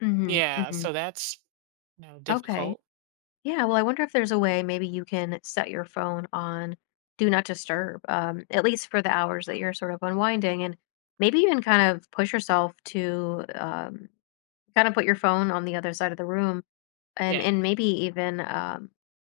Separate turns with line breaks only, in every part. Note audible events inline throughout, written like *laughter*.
Mhm,
Yeah,
mhm.
so, that's, you know,
Okay.
difficult.
Yeah, well, I wonder if there's a way maybe you can set your phone on Do Not Disturb, um, at least for the hours that you're sort of unwinding and maybe even kind of push yourself to, um, kinda put your phone on the other side of the room. And
Yeah.
and maybe even, um,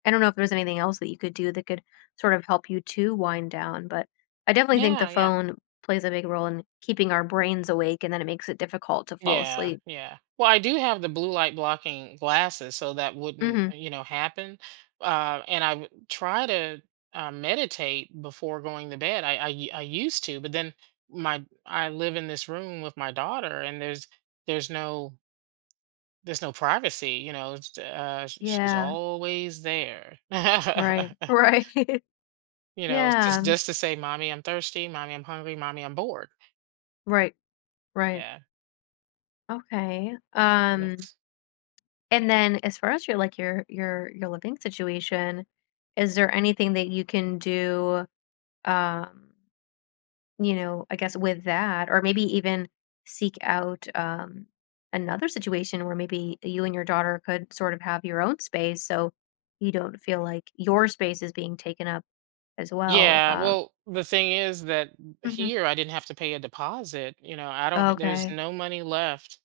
I don't know if there's anything else that you could do that could sort of help you to wind down, but I definitely think the
Yeah, yeah.
phone plays a big role in keeping our brains awake and then it makes it difficult to fall
Yeah,
asleep.
yeah. Well, I do have the blue-light-blocking glasses, so that wouldn't,
Mhm.
you know, happen. Uh, and I wou try to, um, meditate before going to bed. I I u I used to, but, then, my I live in this room with my daughter and there's there's no there's no privacy, you know, s uh, sh she's
Yeah.
always there.
Right.
*chuckles*
Right.
You know, jus
Yeah.
just to say, "Mommy, I'm thirsty. Mommy, I'm hungry. Mommy, I'm bored."
Right. Right.
Yeah.
Okay.
So,
Um
that's
and, then, as far as your, like, your your your living situation, is there anything that you can do, um you know, I guess with that or maybe even seek out, um, another situation where maybe y you and your daughter could sort of have your own space so you don't feel like your space is being taken up as well,
Yeah,
um
well, the thing is that m
Mhm.
here I didn't have to pay a deposit. You know, I don't h there's
Okay.
no money left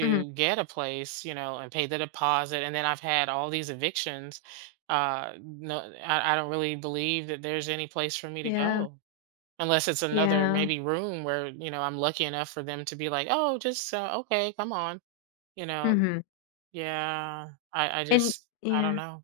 Mhm.
get a place, you know, and pay the deposit, and then I've had all these evictions. Uh, no, I I don't really believe that there's any place for me to
Yeah.
go, unless it's another,
Yeah.
maybe, room where, you know, I'm lucky enough for them to be like, "Oh, just, uh, okay, come on." You know?
Mhm.
Yeah. I I
And
just I don't
yeah.
know.